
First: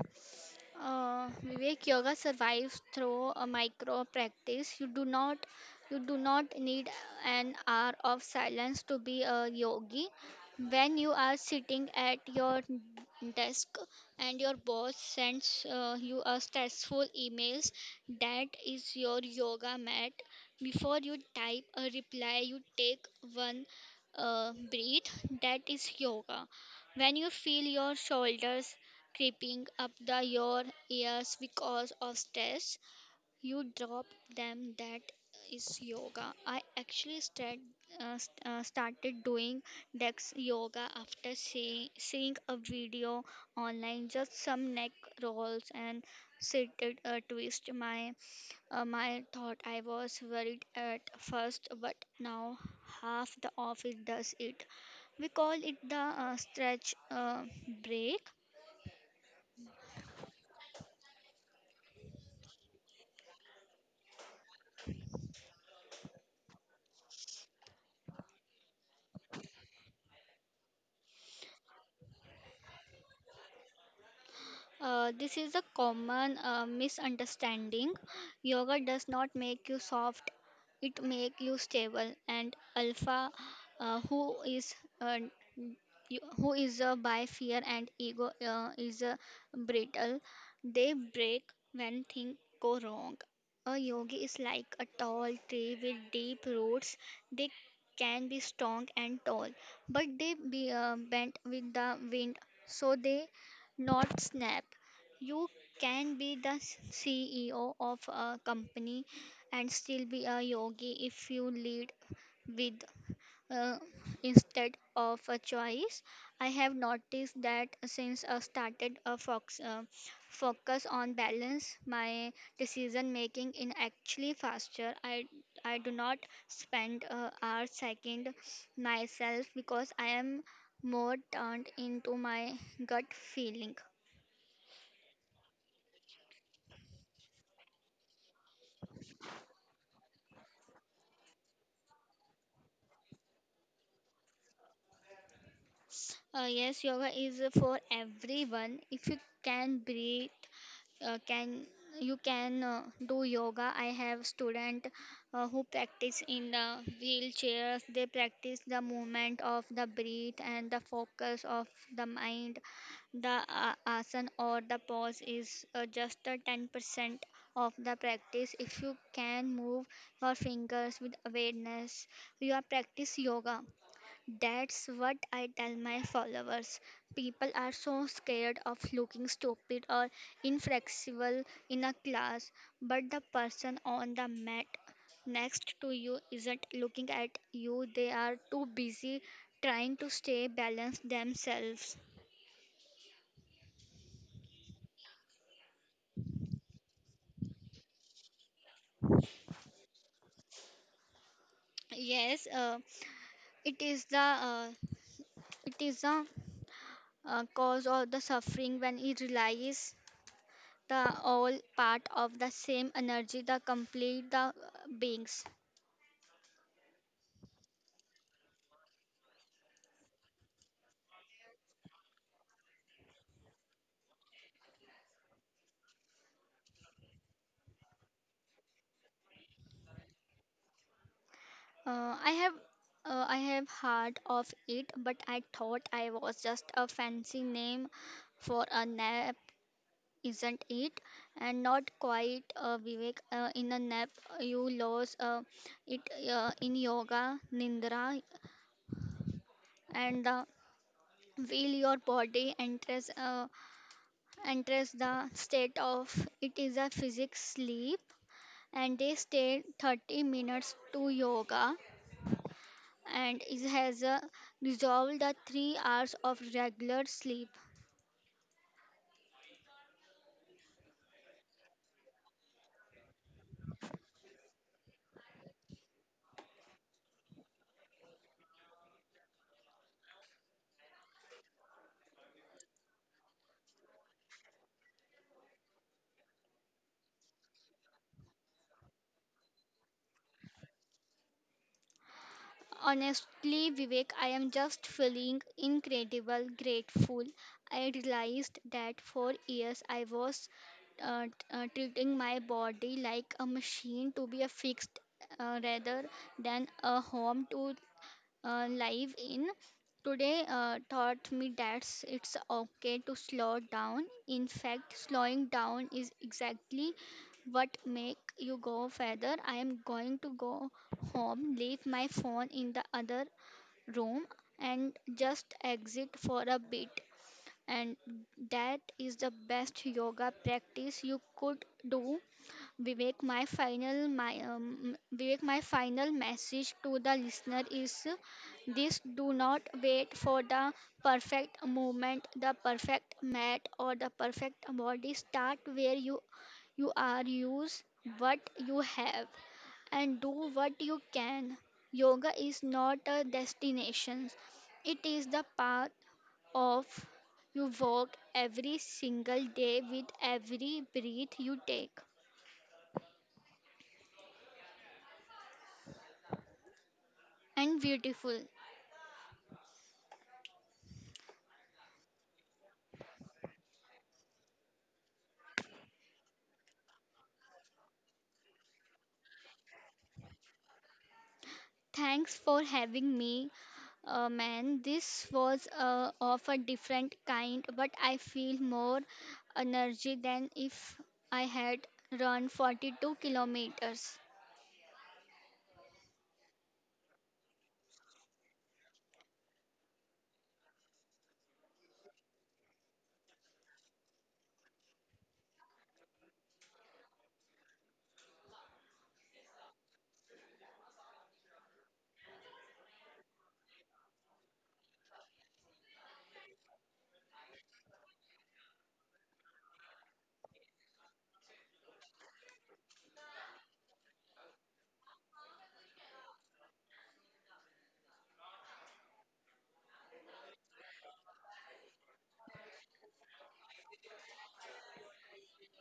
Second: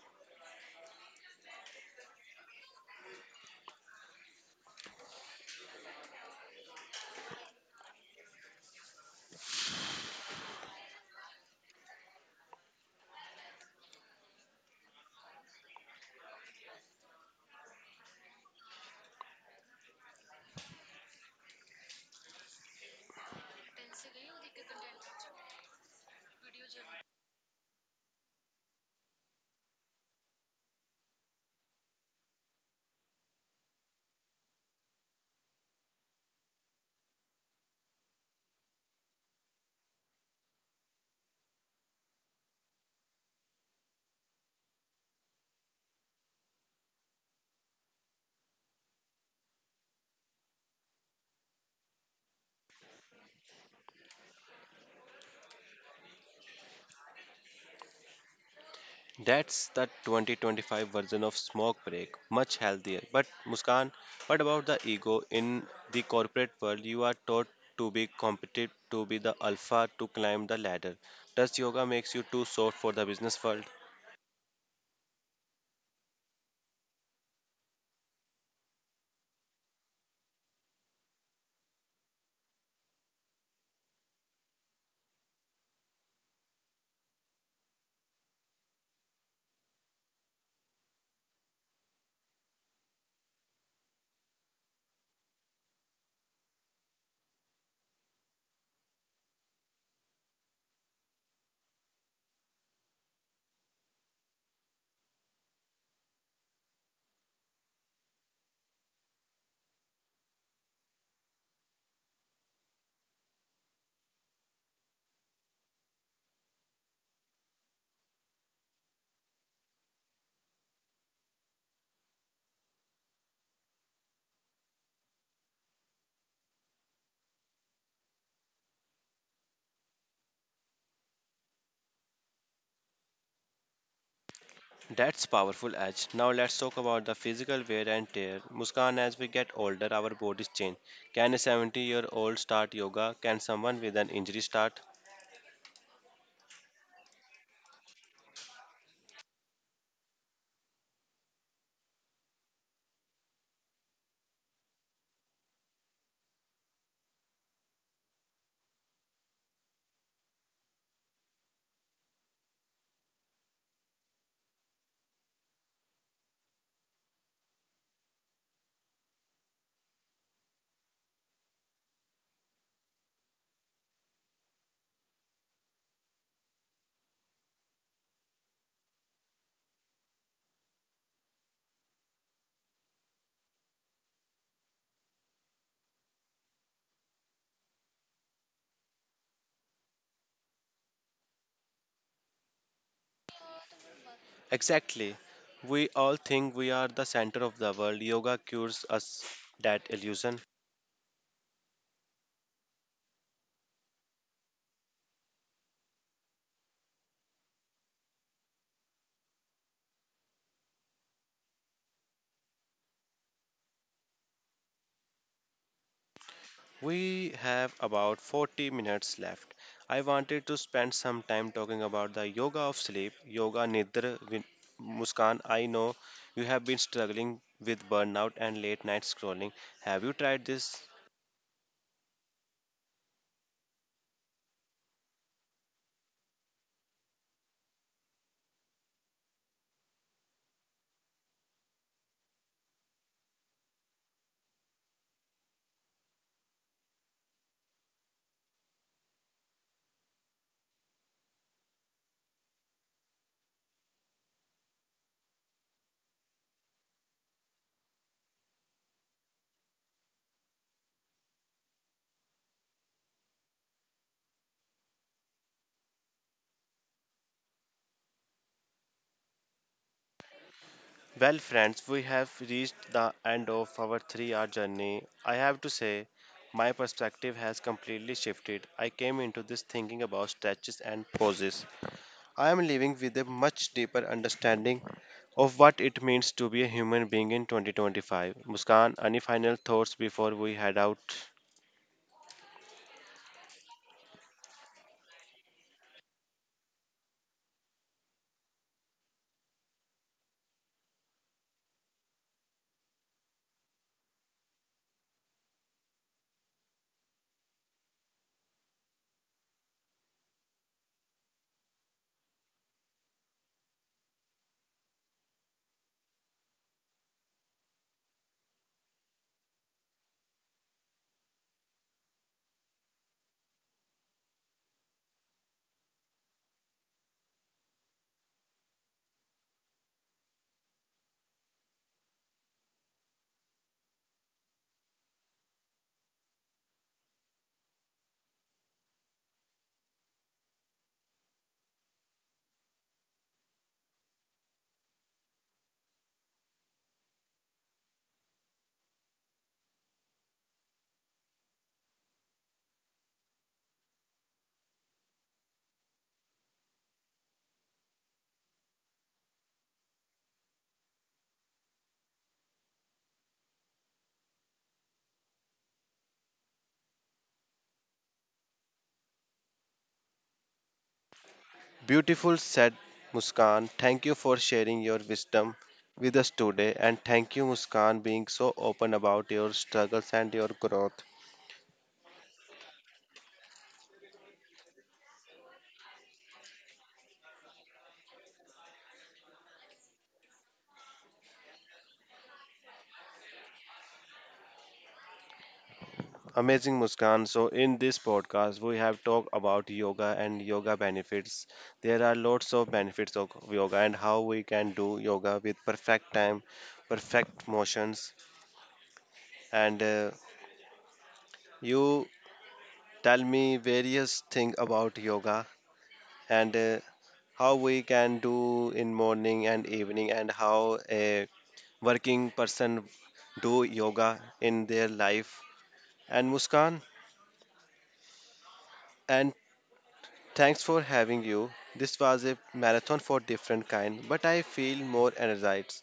S2: Vivek, yoga survives through a micro practice. You do not need an hour of silence to be a yogi. When you are sitting at your desk and your boss sends you a stressful emails, that is your yoga mat. Before you type a reply, you take one breathe. That is yoga. When you feel your shoulders creeping up the your ears because of stress you drop them that is yoga. I actually started doing dex yoga after seeing a video online, just some neck rolls and seated twist. My thought, I was worried at first, but now half the office does it. We call it the stretch break.
S1: That's the 2025 version of smoke break, much healthier. But Muskan, what about the ego in the corporate world? You are taught to be competitive, to be the alpha, to climb the ladder. Does yoga makes you too soft for the business world?
S2: This is a common misunderstanding. Yoga does not make you soft, it makes you stable. And Alpha, who is uh, who is by fear and ego, is brittle. They break when things go wrong. A yogi is like a tall tree with deep roots. They can be strong and tall, but they be bent with the wind, so they not snap. You can be the CEO of a company and still be a yogi if you lead with uh, instead of a choice. I have noticed that since I started focus on balance, my decision making is actually faster. I do not spend hours second myself because I am more turned into my gut feeling.
S1: That's powerful edge. Now let's talk about the physical wear and tear. Muskan, as we get older, our bodies change. Can a 70-year-old start yoga? Can someone with an injury start?
S2: Yes, yoga is for everyone. If you can breathe, can you can do yoga. I have student who practice in the wheelchairs. They practice the movement of the breath and the focus of the mind. The asana or the pose is just a 10% of the practice. If you can move your fingers with awareness, you are practice yoga. That's what I tell my followers. People are so scared of looking stupid or inflexible in a class, but the person on the mat next to you isn't looking at you, they are too busy trying to stay balanced themselves.
S1: Exactly. We all think we are the center of the world. Yoga cures us that illusion.
S2: Yes, it is the uh, it is the cause of the suffering when it relies the all part of the same energy, the complete the beings.
S1: We have about 40 minutes left. I wanted to spend some time talking about the yoga of sleep, yoga nidra. Muskan, I know you have been struggling with burnout and late night scrolling. Have you tried this?
S2: Uh, I have I have heard of it, but I thought I was just a fancy name for a nap, isn't it? And not quite Vivek. In a nap, you lose it in yoga nindra, and the will your body enters the state of it is a physics sleep, and they stay 30 minutes to yoga and it has resolved the 3 hours of regular sleep.
S1: Well, friends, we have reached the end of our 3 hour journey. I have to say, my perspective has completely shifted. I came into this thinking about stretches and poses, I am leaving with a much deeper understanding of what it means to be a human being in 2025. Muskan, any final thoughts before we head out?
S2: Honestly, Vivek, I am just feeling incredible grateful. I realized that for years I was treating my body like a machine to be a fixed rather than a home to live in. Today taught me that it's okay to slow down. In fact, slowing down is exactly what make you go further. I am going to go home, leave my phone in the other room and just exit for a bit. And that is the best yoga practice you could do. Vivek, my final my Vivek, my final message to the listener is this: do not wait for the perfect moment, the perfect mat or the perfect body. Start where you are, use what you have and do what you can. Yoga is not a destination, it is the path of you walk every single day with every breath you take. And beautiful.
S1: Beautiful, said Muskan. Thank you for sharing your wisdom with us today, and thank you, Muskan, being so open about your struggles and your growth.
S2: Thanks for having me, man. This was of a different kind, but I feel more energy than if I had run 42 kilometers.
S1: Amazing Muskan. So, in this podcast, we have talked about yoga and yoga benefits. There are lots of benefits of yoga, and how we can do yoga with perfect time, perfect motions. And you tell me various things about yoga, and how we can do in morning and evening, and how a working person do yoga in their life. And Muskan, and thanks for having you. This was a marathon for different kind, but I feel more energized.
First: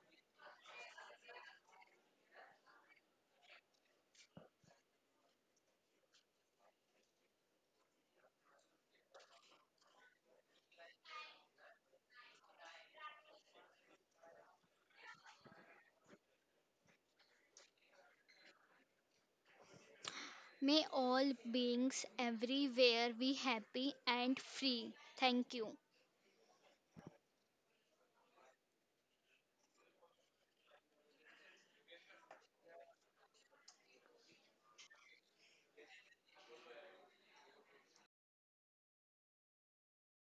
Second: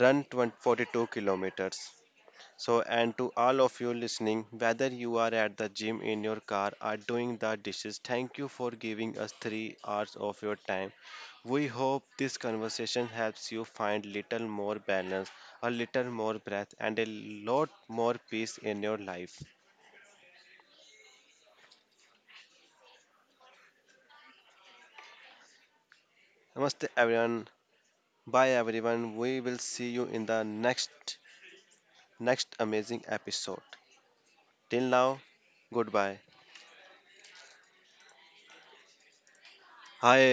S1: Run 20, 42 kilometers. So, and to all of you listening, whether you are at the gym, in your car, or doing the dishes, thank you for giving us 3 hours of your time. We hope this conversation helps you find little more balance, a little more breath, and a lot more peace in your life.
S2: May all beings everywhere be happy and free. Thank you.
S1: Namaste, everyone. Bye, everyone. We will see you in the next amazing episode. Till now, goodbye. Hi,